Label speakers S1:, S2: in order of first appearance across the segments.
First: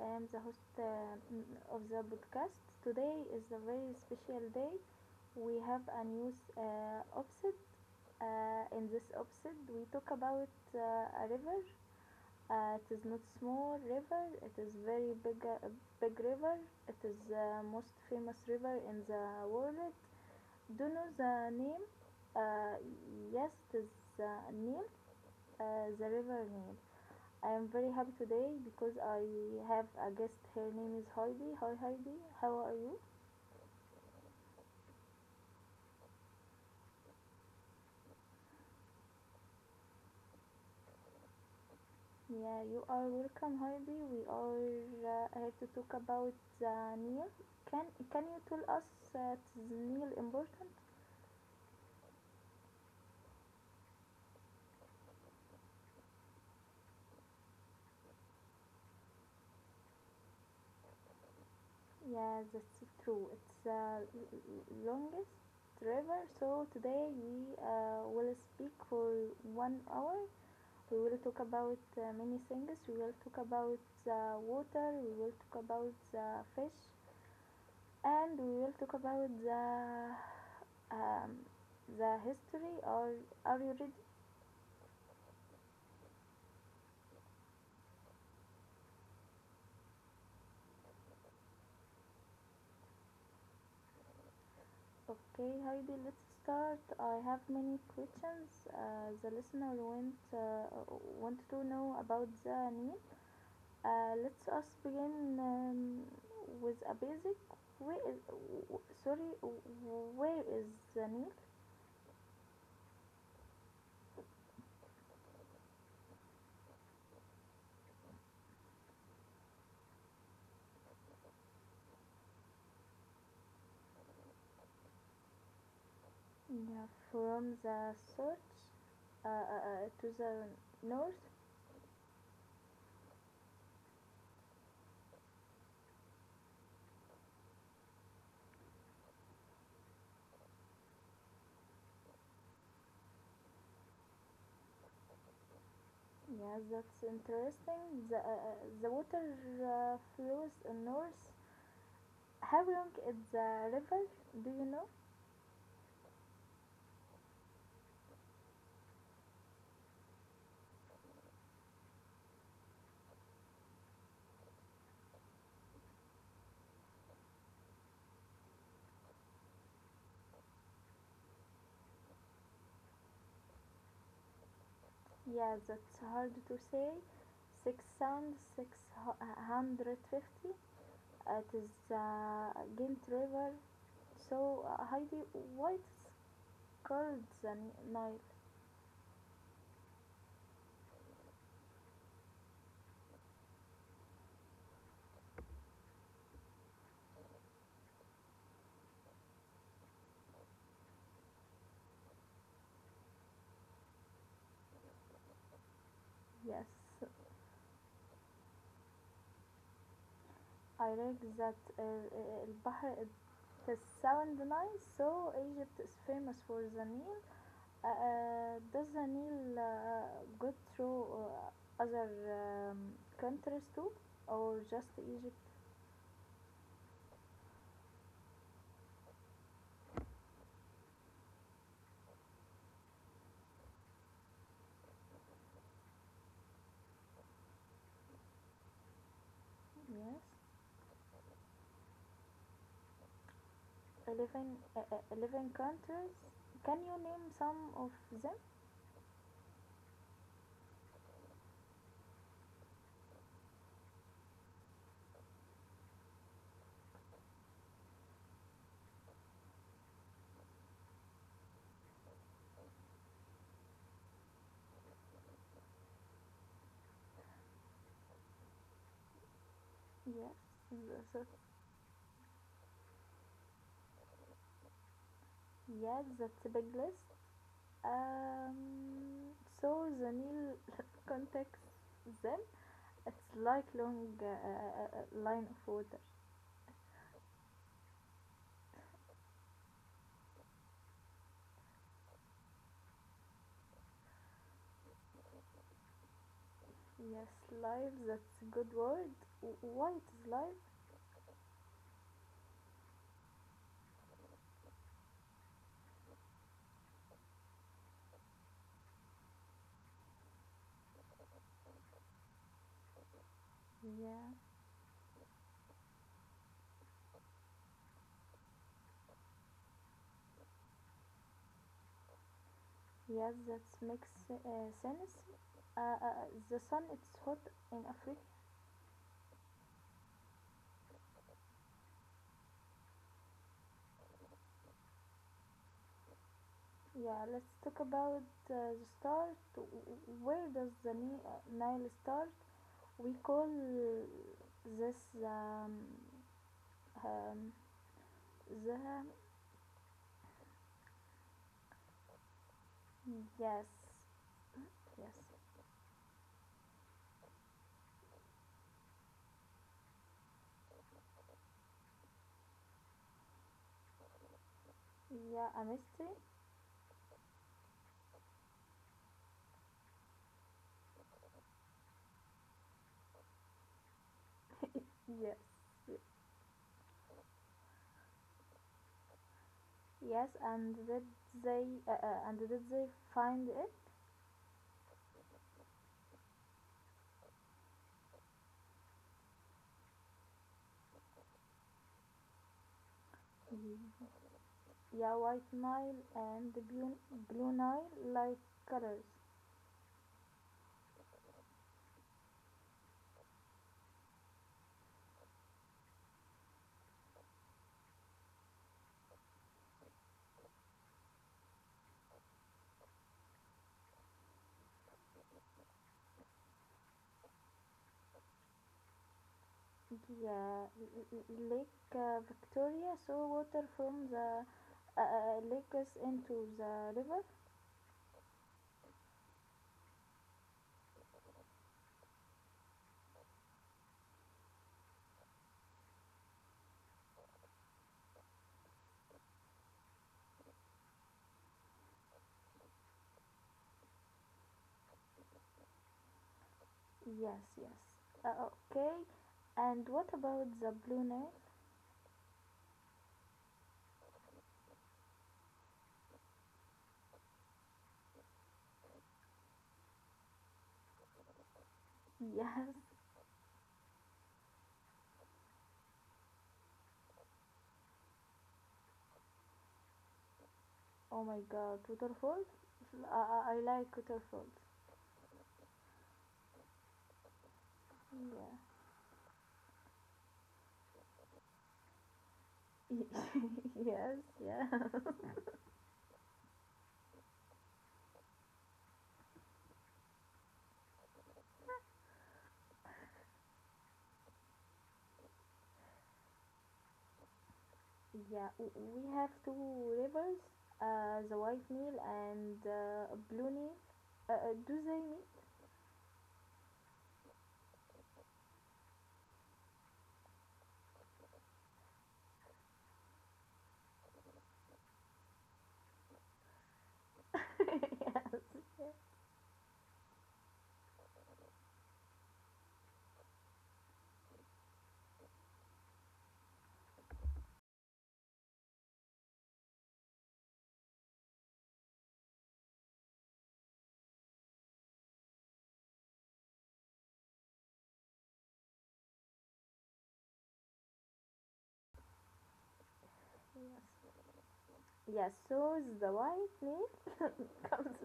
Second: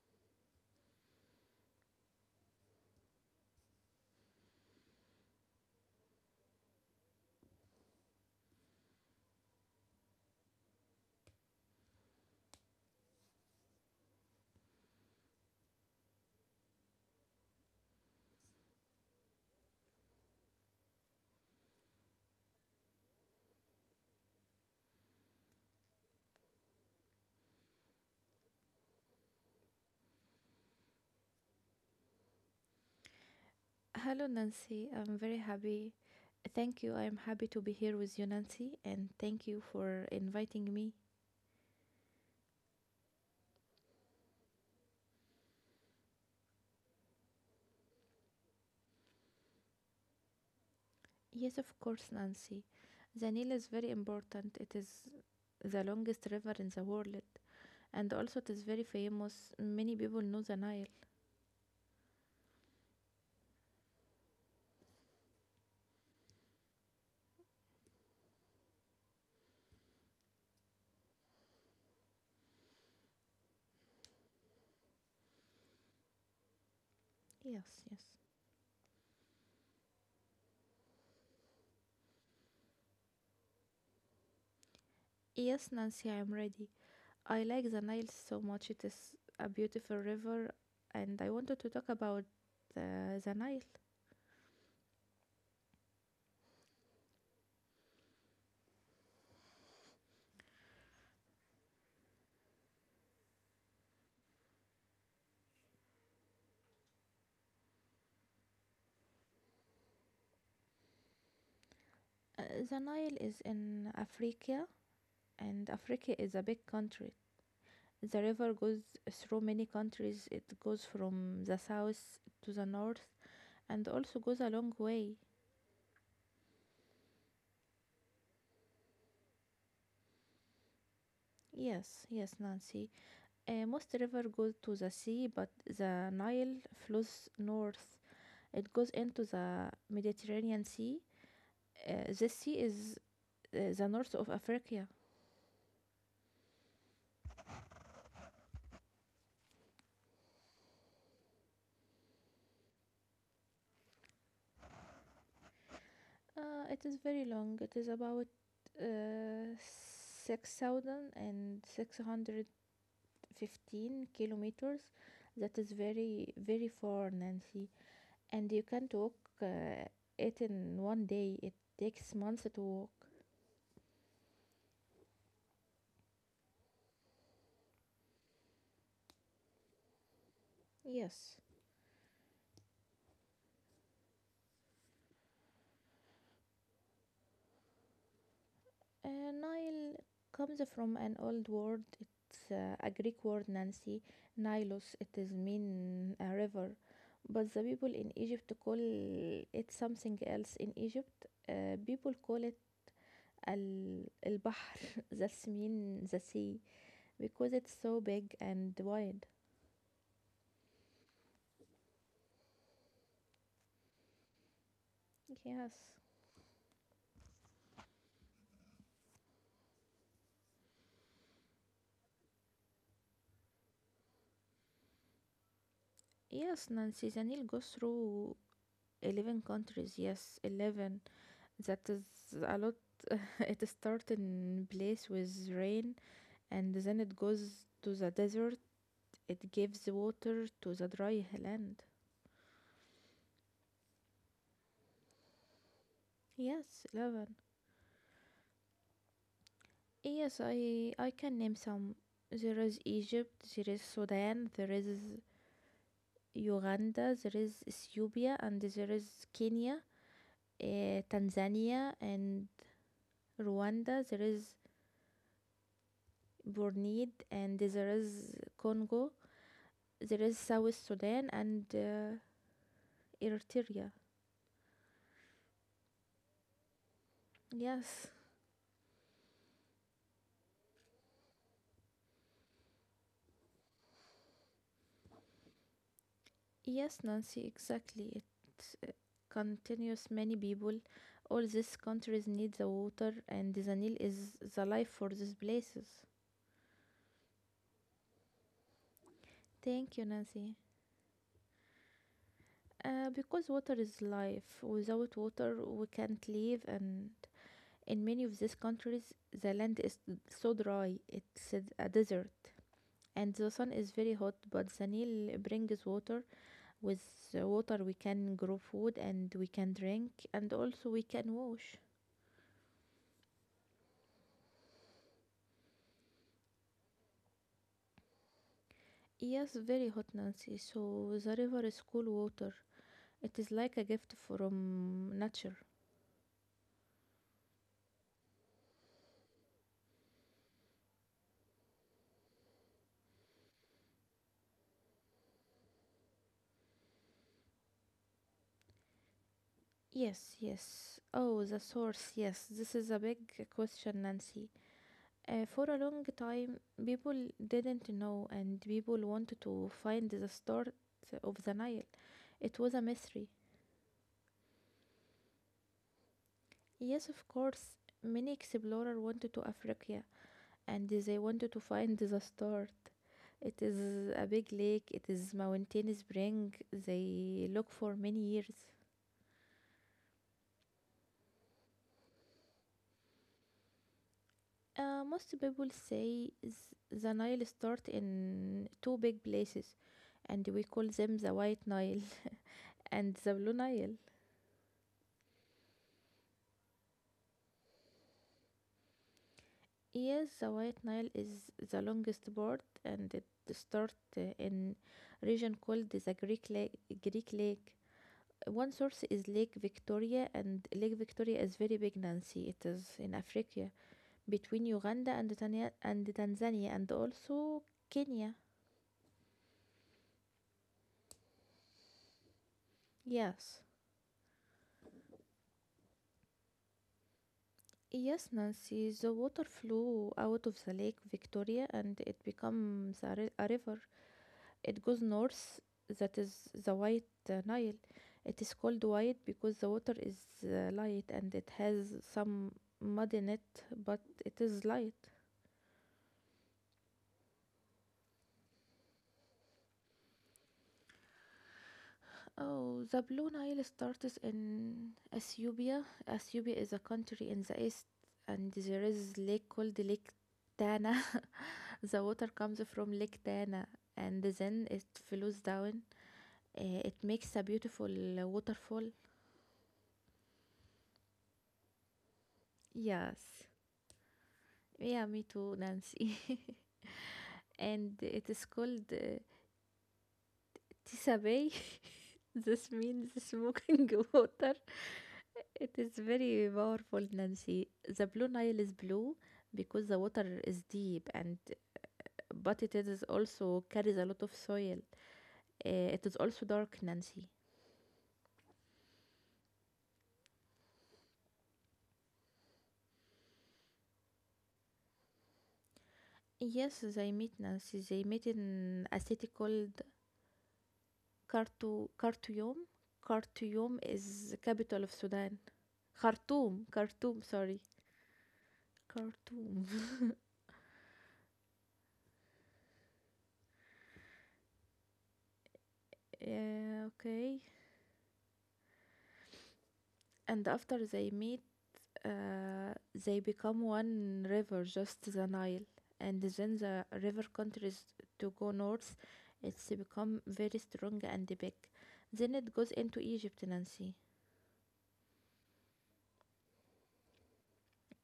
S1: I am the host of the podcast. Today is a very special day. We have a new episode. In this episode, we talk about a river. It is not small river. It is very big, big river. It is the most famous river in the world. Do you know the name? Uh, yes, it is the name. The river name. I am very happy today because I have a guest. Her name is Heidi. Hi, Heidi. How are you?
S2: Hello, Nancy. I'm very happy. Thank you. I'm happy to be here with you, Nancy, and thank you for inviting me.
S1: Yeah, you are welcome, Heidi. We are here to talk about the Nile. Can Can you tell us that the Nile important?
S2: Yes, of course, Nancy. The Nile is very important. It is the longest river in the world, and also it is very famous. Many people know the Nile.
S1: Yeah, that's true. It's the longest river. So today we will speak for 1 hour. We will talk about many things. We will talk about the water. We will talk about the fish.
S2: Yes, yes.
S1: And we will talk about um, the history or are you ready?
S2: Yes, Nancy, I'm ready. I like the Nile so much. It is a beautiful river, and I wanted to talk about the Nile.
S1: Okay, Heidi, let's start. I have many questions. The listener want want to know about the Nile. Let's us begin with a basic. Where is where is the Nile?
S2: Uh, the Nile is in Africa, and Africa is a big country. The river goes through many countries. It goes from the south to the north, and also goes a long way.
S1: Yeah, from the south to the north.
S2: Yes, yes, Nancy. Most river goes to the sea, but the Nile flows north. It goes into the Mediterranean Sea. This sea is the north of Africa.
S1: Yes, that's interesting. The water flows north. How long is the river? Do you know?
S2: It is very long. It is about uh, 6,600 15 kilometers. That is very, very far, Nancy. And you can't walk uh, it in one day. It takes months to walk.
S1: Yeah, that's hard to say. 6,650.
S2: Yes.
S1: It is the Ghent River. So, Heidi, why it's called the Nile?
S2: Nile comes from an old word. It's a Greek word, Nancy. Nilos, it is mean a river. But the people in Egypt call it something else. In Egypt, people call it al البحر that's mean the sea,
S1: Yes,
S2: because it's so big and wide.
S1: I read that البحر it does sound nice. So Egypt is
S2: Yes,
S1: famous for the Nile. Does the Nile go through other countries too, or just Egypt?
S2: yes, Nancy. Janil goes through 11 countries. Yes, 11. That is a lot. It starts in place with rain, and then it goes to the desert. It gives
S1: Yes,
S2: water to the dry land.
S1: 11, 11 countries. Can
S2: Yes,
S1: you name
S2: 11.
S1: some of them?
S2: Yes, I can name some. There is Egypt, there is Sudan, there is Uganda, there is Ethiopia, and there is Kenya, Tanzania, and Rwanda, there is Borneo, and there is Congo, there
S1: Yes,
S2: is South
S1: that's a,
S2: Sudan, and Eritrea.
S1: yes, that's a big list.
S2: Yes,
S1: So the Nile contacts them. It's like long line of water.
S2: yes, Nancy, exactly. It continues many people. All these countries need the water, and the Nile is the life for these places.
S1: Yes, life. That's a good word. Why
S2: Thank
S1: it
S2: you,
S1: is
S2: Nancy.
S1: life?
S2: Because water is life. Without water, we can't live, and in many of these countries, the land is so dry, it's a desert. And the sun is very
S1: Yeah.
S2: hot, but the Nile brings water. With water we can grow food and we can drink, and also we can wash.
S1: Yes, that makes sense. The sun it's hot in Africa.
S2: Yes, very hot, Nancy. So the river is cool water. It is like a gift from nature.
S1: Yeah, let's talk about the start. Where does the Nile start? We call this um, um, the
S2: Yes, yes. Oh, the source, yes, this is a big
S1: yes,
S2: question, Nancy.
S1: yes,
S2: For a long time people didn't know, and people wanted to find the start of the Nile. It was a mystery.
S1: yeah, a mystery.
S2: Yes, of course. Many explorers wanted to Africa, and they wanted to find the start. It is a big lake, it
S1: Yes,
S2: is mountain spring. They look for many years.
S1: yes, and did they uh, uh, and did they find
S2: Most people say the Nile start in two big places, and we call them the White Nile and the Blue Nile.
S1: it? Yeah, white Nile and the blue Nile like colors.
S2: Yes, the White Nile is the longest part, and it start in region called the Greek Lake, Greek Lake. One source is Lake Victoria, and Lake Victoria is very big, Nancy. It is in Africa between Uganda and Tanzania, and also Kenya.
S1: Yeah, Lake Victoria saw
S2: Yes.
S1: water from the lakes into the river.
S2: Yes, Nancy, the water flew out of the Lake Victoria and it becomes a river. It goes north, that is the White Nile. It is called white because the water is light and it has some mud in it, but it is light.
S1: Yes, yes. Okay. And what about the blue Nile?
S2: Oh, the Blue Nile starts in Ethiopia. Ethiopia is a country in the east, and there is lake called Lake Tana. The water comes from
S1: Yes.
S2: Lake Tana, and then it flows down. It makes a beautiful waterfall.
S1: Oh my God, waterfalls.
S2: Yes.
S1: I like waterfalls.
S2: Yeah, me too, Nancy. And it is
S1: Yeah.
S2: called Tisabei, this means smoking
S1: Yes.
S2: water.
S1: Yeah.
S2: It is very powerful, Nancy. The Blue Nile is blue because the water is deep, and but it is also carries a lot of soil. It is also dark, Nancy.
S1: Yeah, we have two rivers, the White Nile and Blue Nile. Do they meet?
S2: Yes, they meet, Nancy. They meet in a city called Khartoum. Khartoum is the capital of Sudan. Khartoum, Khartoum, sorry. Khartoum. Yeah, okay. And after they meet, they become one river, just the Nile. And then the river continues to go north. It's become very strong and big. Then it goes into Egypt, Nancy.
S1: Yes, so the White Nile comes.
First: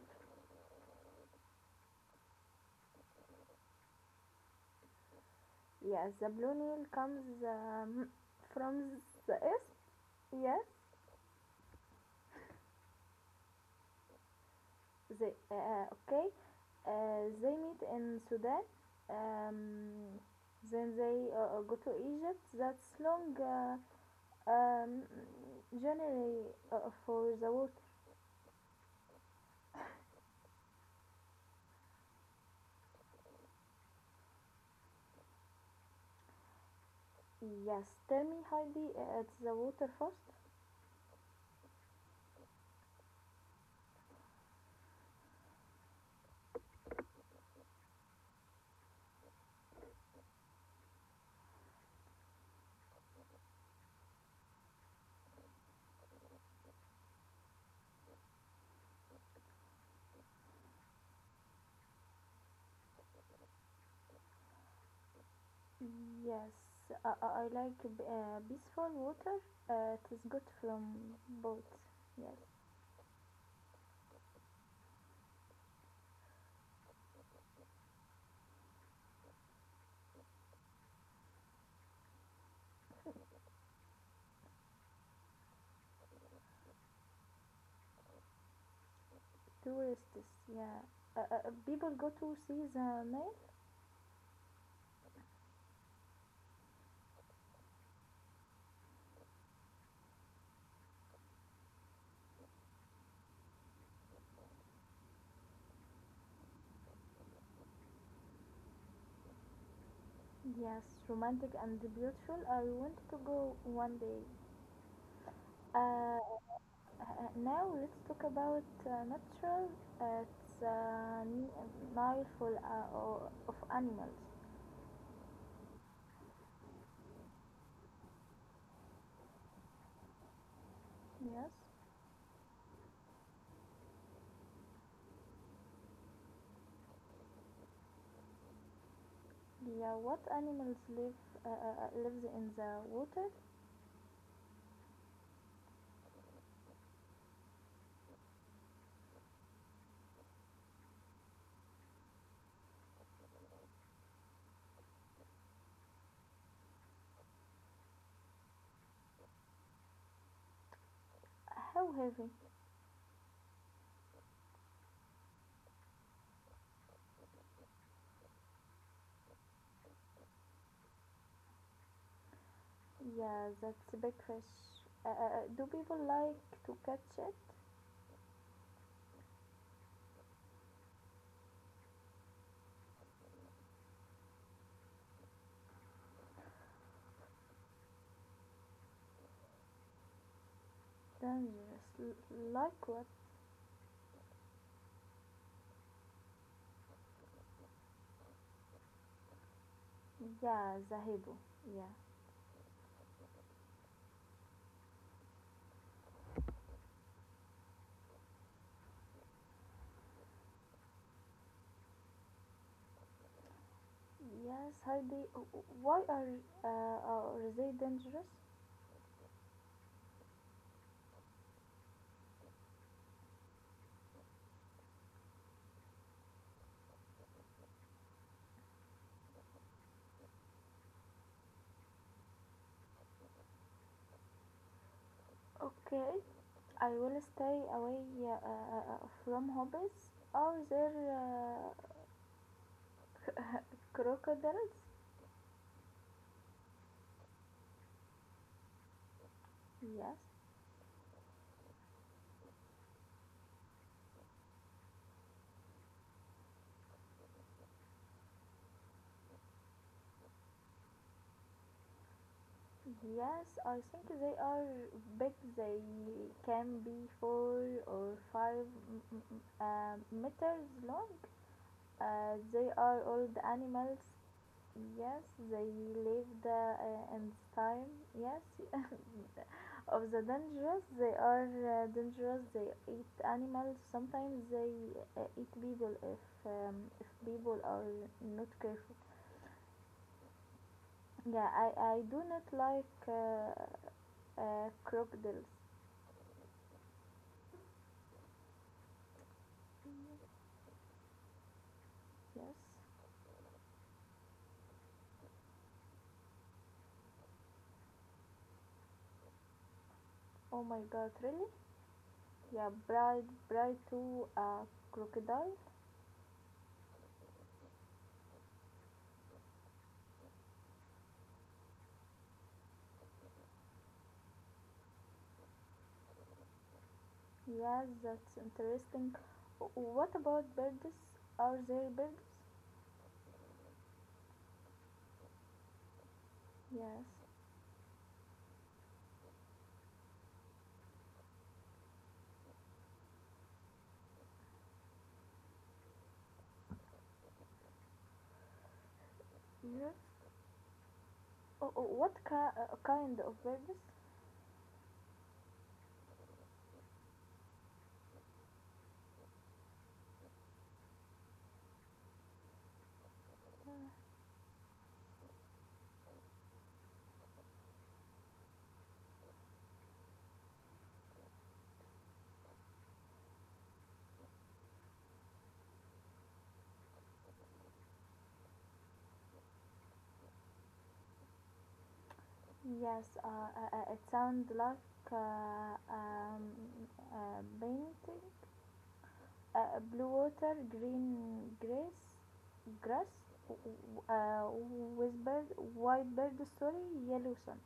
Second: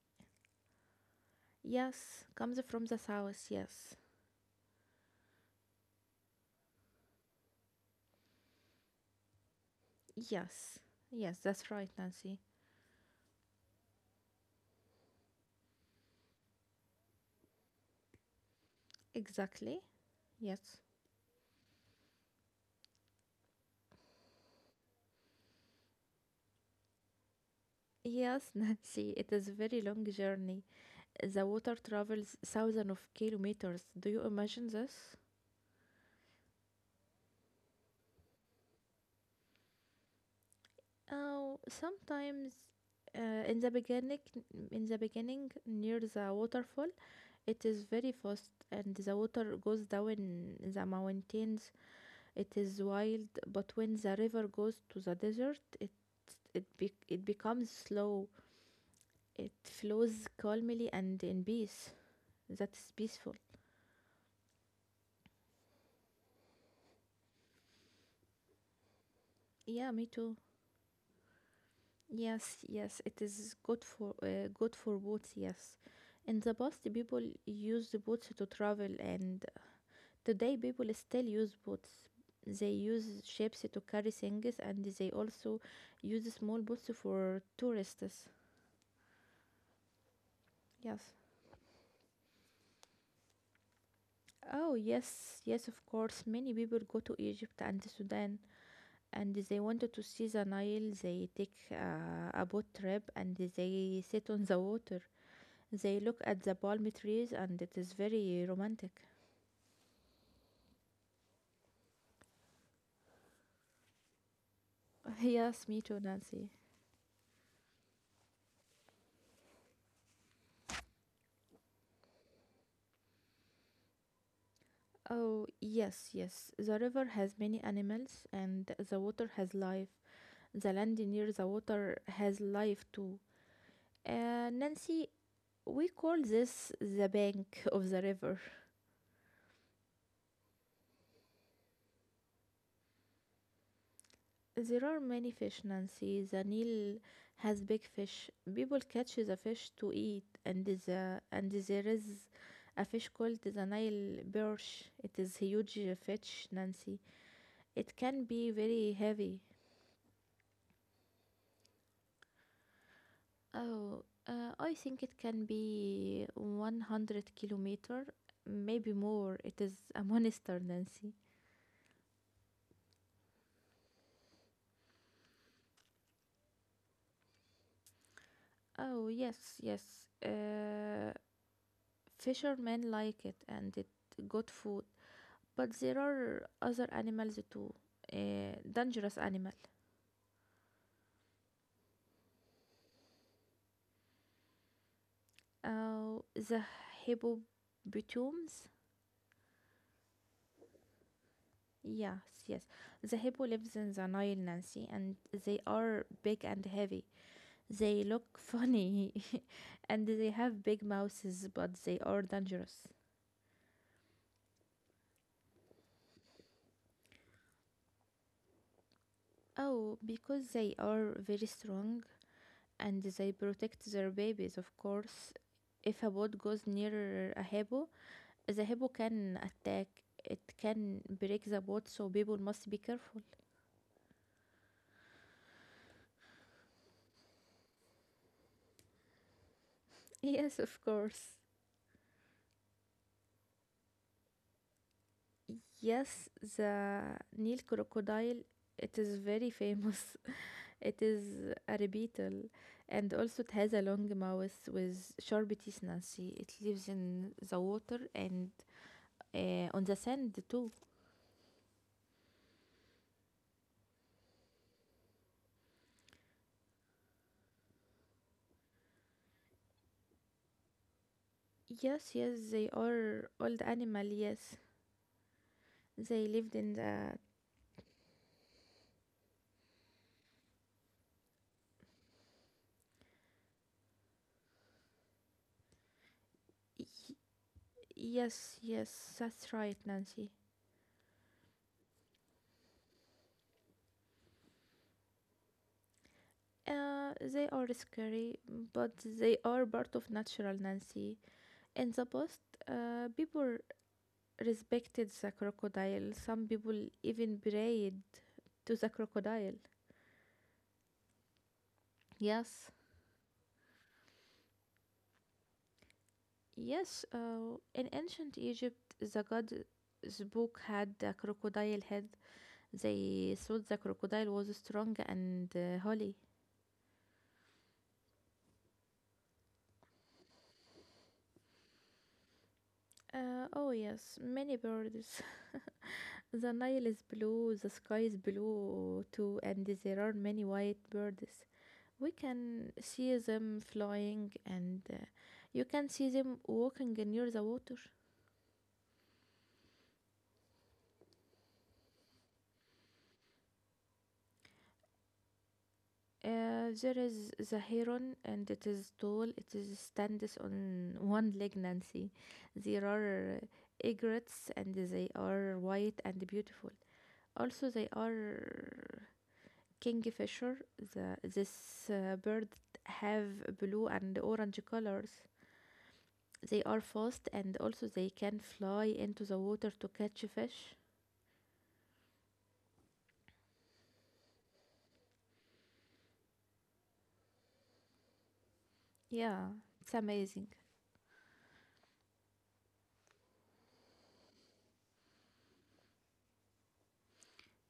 S2: Yes, comes from the south. Yes,
S1: Yes, the Blue Nile comes from the east. Yes,
S2: yes, yes. That's right, Nancy.
S1: they okay. They meet in Sudan.
S2: Exactly.
S1: Um,
S2: Yes.
S1: then they go to Egypt. That's long um, journey for the water.
S2: Yes, Nancy, it is a very long journey. The water travels thousands of kilometers. Do you imagine this?
S1: Yes, tell me, Heidi, it's the water first.
S2: Oh, sometimes uh, in the beginning, in the beginning near the waterfall, it is very fast and the water goes down in the mountains. It is wild, but when the river goes to the desert, it becomes slow. It flows calmly and in peace. That is peaceful.
S1: Yes, I like peaceful water.
S2: Yeah, me
S1: It is
S2: too.
S1: good from boats. Yes,
S2: Yes, yes, it is good for boats. Yes, in the past, people used boats to travel, and today, people still use boats. They use ships to carry things, and they also use small boats for tourists.
S1: tourists. Yeah,
S2: Yes.
S1: people go to see the Nile.
S2: Oh, yes, yes, of course. Many people go to Egypt and Sudan, and they wanted to see the Nile. They take a boat trip and they sit on the water. They look at the palm trees and it is very romantic.
S1: Yes, romantic and beautiful. I want to go one day.
S2: Yes, me too,
S1: Uh,
S2: Nancy.
S1: now let's talk about natural. Uh, it's uh, n- Nile full of animals.
S2: Oh, yes, yes. The river has many animals and the water has life. The land near the
S1: Yes.
S2: water has life too. Nancy, we call this the bank of the river.
S1: Yeah, what animals live lives in the water?
S2: There are many fish, Nancy. The Nile has big fish. People catch the fish to eat, and there is a fish called the Nile perch. It is huge fish, Nancy. It can be very heavy.
S1: How heavy?
S2: Oh, I think it can be 100-kilometer, maybe more. It is a monster, Nancy.
S1: Yeah, that's a big fish. Do people like to catch it?
S2: Oh, yes, yes. Uh, Fishermen like it and it got food. But there are other animals too. Dangerous animal.
S1: Dangerous. Like what?
S2: Oh, the hippopotamus.
S1: Yeah, the hippo. Yeah.
S2: Yes, yes. The hippo lives in the Nile, Nancy, and they are big and heavy. They look funny and they have big mouths, but they are dangerous.
S1: Yes, Heidi. Why are they dangerous?
S2: Oh, because they are very strong, and they protect their babies. Of course, if a boat goes near a hippo, the hippo can attack. It can break the boat, so people must be careful.
S1: Okay, I will stay away yeah, from hobbies. Are
S2: Yes, of
S1: there
S2: course.
S1: crocodiles?
S2: Yes, the Nile crocodile, it is very
S1: Yes.
S2: famous. It is a reptile, and also it has a long mouth with sharp teeth, Nancy. It lives in the water, and on the sand too.
S1: Yes, I think they are big. They can be four or five meters long.
S2: Yes, yes, they
S1: They are
S2: are
S1: old
S2: old
S1: animals.
S2: animal. Yes,
S1: Yes, they
S2: they
S1: lived
S2: lived in the.
S1: in this time. Yes, of the dangerous. They are dangerous. They eat animals. Sometimes they eat people
S2: Y-
S1: if people are not
S2: Yes,
S1: careful.
S2: yes, that's right, Nancy.
S1: Yeah, I do not like crocodiles.
S2: They are scary, but they are part of natural, Nancy. In the past,
S1: Yes.
S2: people respected the crocodile. Some people even prayed to the crocodile.
S1: Oh my god, really?
S2: Yes.
S1: Yeah, bride to a crocodile?
S2: Yes, in ancient Egypt, the god book had a crocodile head. They thought the crocodile was strong and holy.
S1: Yes, that's interesting. What about birds? Are there birds?
S2: Oh, yes, many birds. The Nile is
S1: Yes.
S2: blue, the sky is blue too, and there are many white birds. We can see them flying, and you can see them walking near the water.
S1: Yes. Oh, oh, what kind of birds?
S2: There is the heron, and it is tall. It is stands on one leg, Nancy. There are
S1: Uh,
S2: egrets, and they are white and beautiful. Also, they are Kingfisher. This bird have blue and orange colors. They are fast, and also they can fly into the water to catch fish.
S1: yes, it sounds like a painting.
S2: Yeah,
S1: Uh,
S2: it's
S1: blue
S2: amazing.
S1: water, grass, grass, w- uh, with bird, white bird, sorry, yellow sun.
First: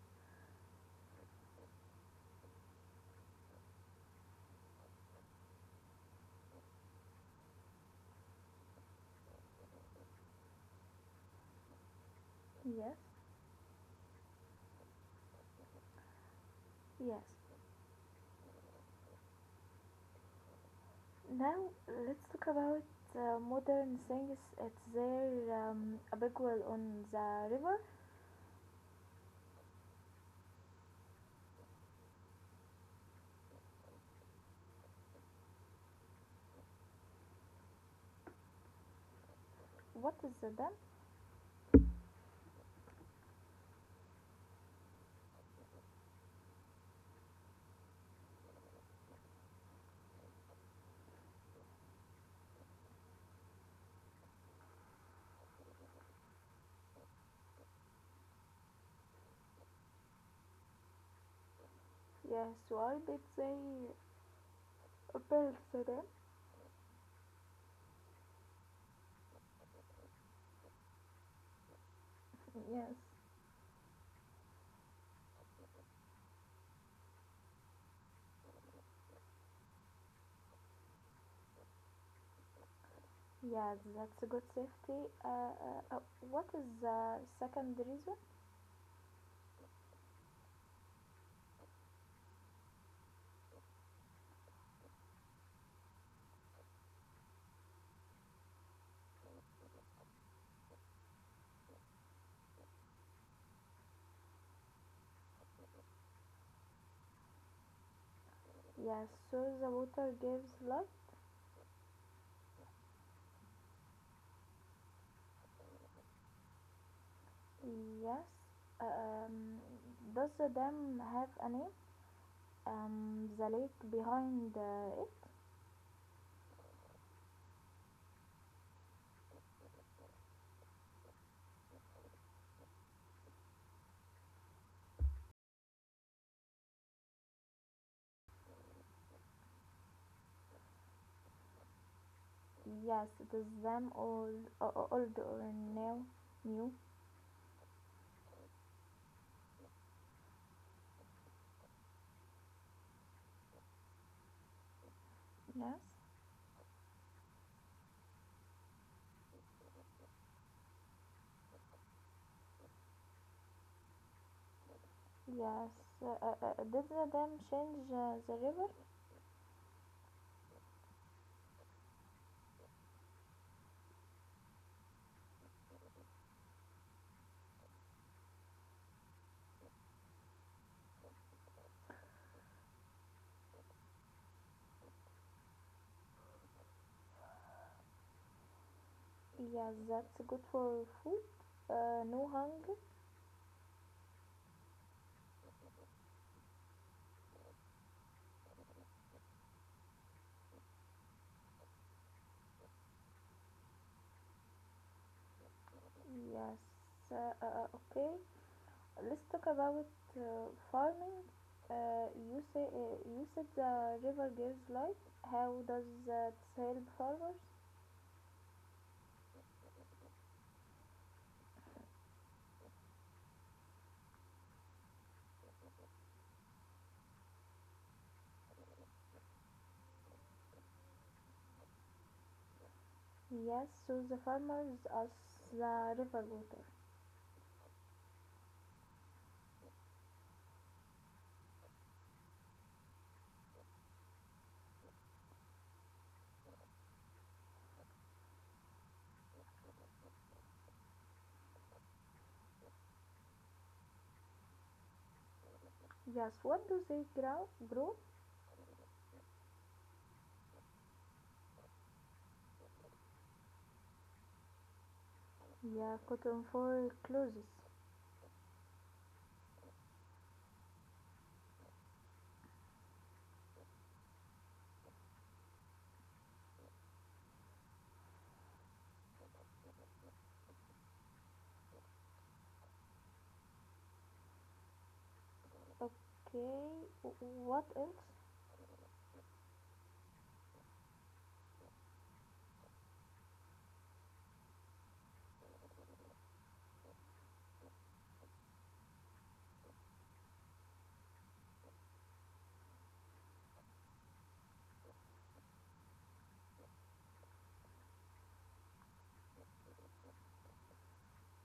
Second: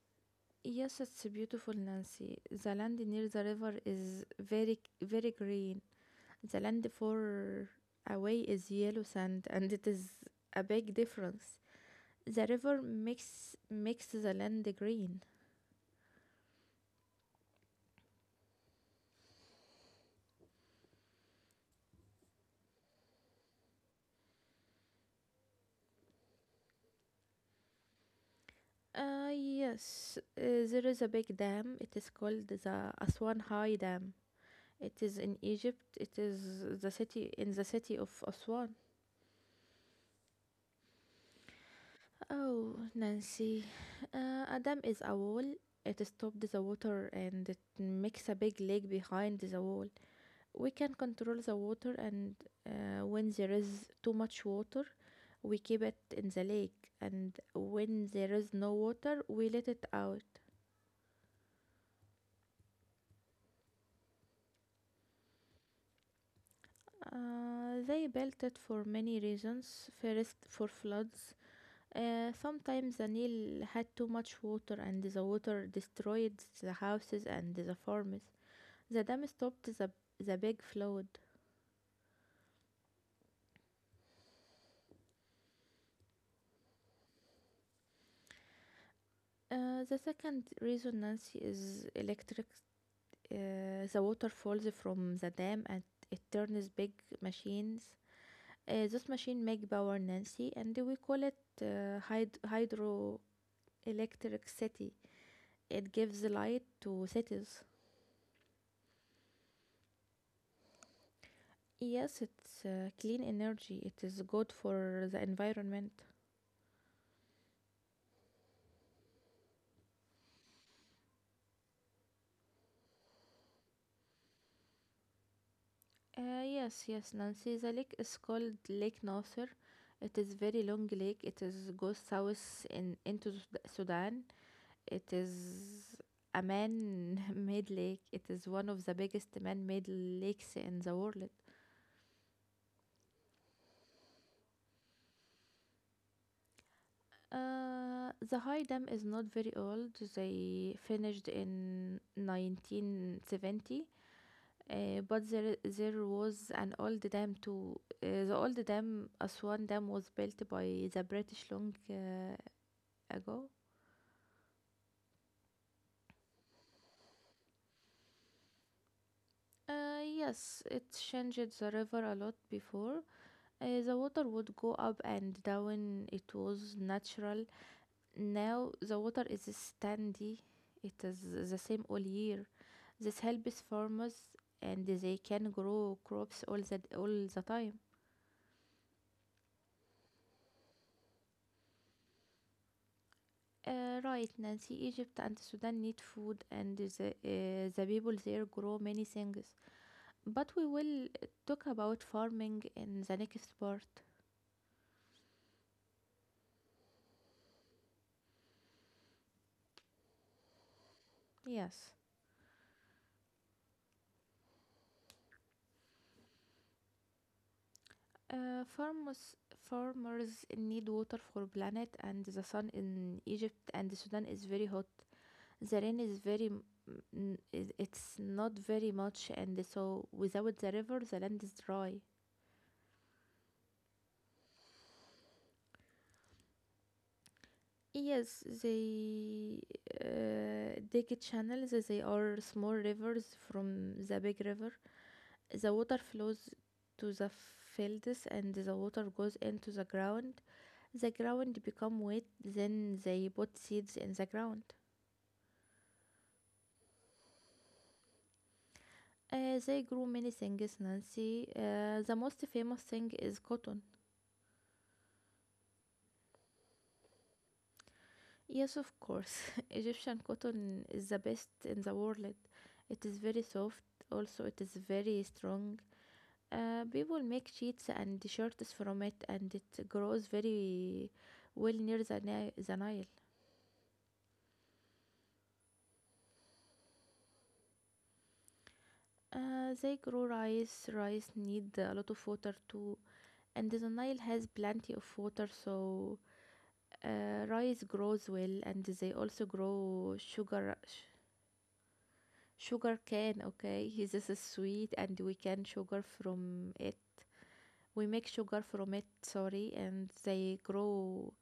S2: Yes, it's beautiful, Nancy. The land near the river is very, very green. The land far away is yellow sand, and it is a big difference. The river
S1: Yes,
S2: makes the land green.
S1: yes. Now let's talk about modern things. It's there a big well on the river.
S2: Yes, there is a big dam. It is called the Aswan High Dam. It is in Egypt. It is the city in the city of Aswan.
S1: What is the dam?
S2: Oh, Nancy, a dam is a wall. It stops the water and it makes a big lake behind the wall. We can control the water, and when there is too much water, we keep it in the lake, and when there is no water, we let it out.
S1: Yes, why did they build the dam?
S2: They built it for many reasons. First, for floods.
S1: Yes.
S2: Sometimes the Nile had too much water, and the water destroyed the houses and the farms. The dam stopped the big flood.
S1: Yes, that's a good safety. Uh, uh, uh, what is the second reason?
S2: The second reason, Nancy, is electric. The water falls from the dam, and it turns big machines. Those machines make power, Nancy, and we call it hydroelectric city. It gives light to cities.
S1: Yes, so the water gives life.
S2: Yes, it's clean energy. It is good for the environment.
S1: Yes, um, does them have a name? The lake behind it?
S2: Yes, yes, Nancy. The lake is called Lake Nasser. It is very long lake. It is goes south in into Sudan. It is a man-made lake. It is one of the biggest man-made lakes in the world.
S1: Yes, it is them old or new.
S2: The high dam is not very old. They finished in 1970. But there,
S1: Yes,
S2: there was an old dam too. The old dam, Aswan Dam, was built by the British long ago.
S1: yes. Did the dam change the river?
S2: Yes, it changed the river a lot before. The water would go up and down. It was natural. Now the water is steady. It is the same all year. This helps farmers, and they can grow crops all the time.
S1: Yes, that's good for food. No hunger.
S2: Right, Nancy. Egypt and Sudan need food, and the people there grow many things. But we will talk about farming in the next part.
S1: Yes. Uh, uh, uh, okay. Let's talk about farming.
S2: Yes.
S1: You said the river gives life. How does that help farmers?
S2: Uh, farmers farmers need water for planet, and the sun in Egypt and Sudan is very hot. The rain is it's not very much, and so without the river, the land is dry.
S1: Yes, so the farmers as the river water.
S2: Yes, they dig channels. They are small rivers from the big river. The water flows to the fields and the water goes into the ground. The ground become wet. Then they put seeds in the ground.
S1: Yes, what do they Grow?
S2: They grow many things, Nancy. The most famous thing is cotton.
S1: Yeah, cotton for clothes.
S2: Yes, of course. Egyptian cotton is the best in the world. It is very soft. Also, it is very strong. People make sheets and shirts from it, and it grows very well near the Nile.
S1: Okay, what else?
S2: They grow rice. Rice need a lot of water too, and the Nile has plenty of water, so rice grows well. And they also grow sugar, sugar cane. Okay, this is sweet, and we can sugar from it. We make sugar from it, sorry. And they grow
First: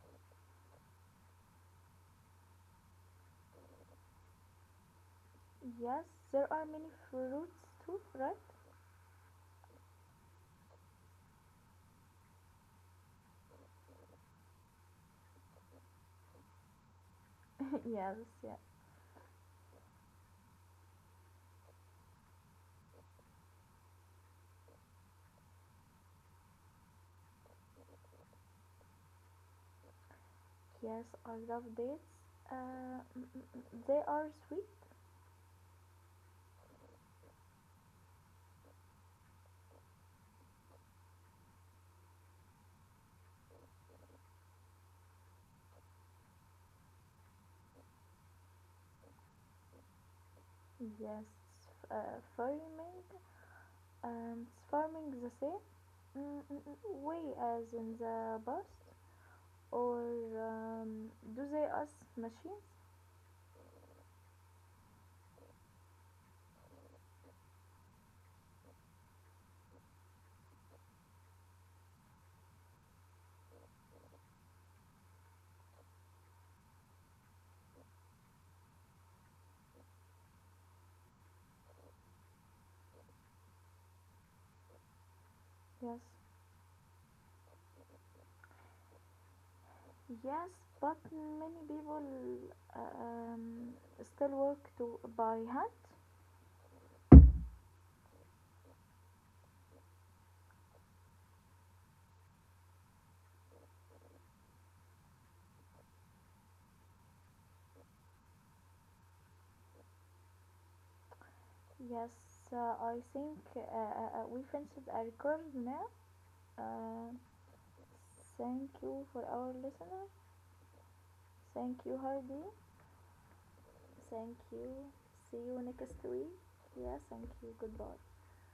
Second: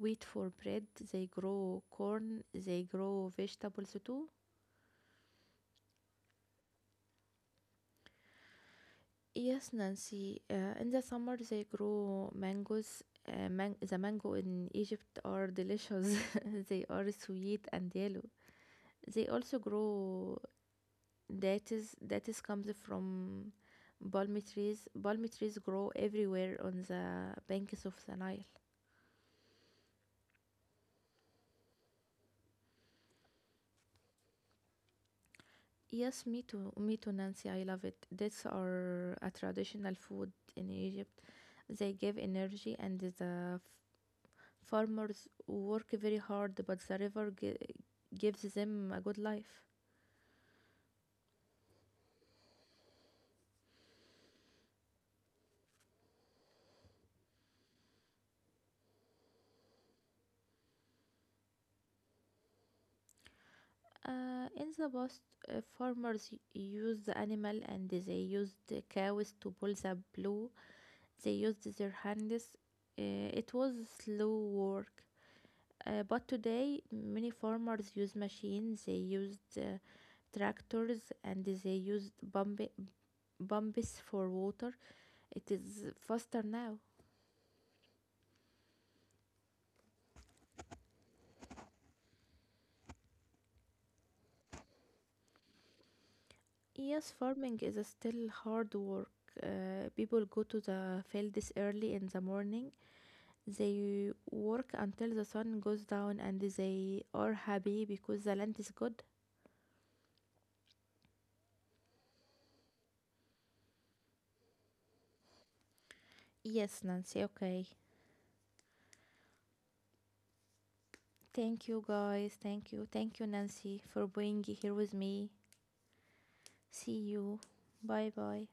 S2: wheat for bread. They grow corn. They grow vegetables too.
S1: Yes, there are many fruits too, right?
S2: Yes, Nancy. In the summer they grow mangoes. The mango in Egypt are delicious. They are sweet and
S1: Yes,
S2: yellow.
S1: yeah.
S2: They also grow dates. Dates comes from palm trees. Palm trees grow everywhere on the banks of the Nile.
S1: Yes, I love dates. Uh, they are sweet.
S2: Yes, me too. Me too, Nancy. I love it. Dates are a traditional food in Egypt. They give energy, and the farmers work very hard, but the river gives them a good life.
S1: Yes, uh, farming and farming the same way as in the past, or um, do they use machines?
S2: In the past, farmers used the animal and they used the cows to pull the blue. They used their hands. It was slow work. But today, many farmers use machines. They use tractors and they used bumps for water. It is
S1: Yes,
S2: faster now.
S1: yes, but many people uh, um, still work to by hand.
S2: Yes, farming is a still hard work. People go to the fields early in the morning. They work until the sun goes down and they are happy because the land is good.
S1: Yes, I think we finished a record now.
S2: Yes,
S1: Uh,
S2: Nancy, okay.
S1: thank you for our listener.
S2: Thank
S1: Thank
S2: you,
S1: you,
S2: guys.
S1: Heidi.
S2: Thank you. Thank you, Nancy, for
S1: Thank
S2: being here
S1: you.
S2: with me.
S1: See you next week.
S2: See
S1: Yeah, thank
S2: you.
S1: you. Goodbye.
S2: Bye bye.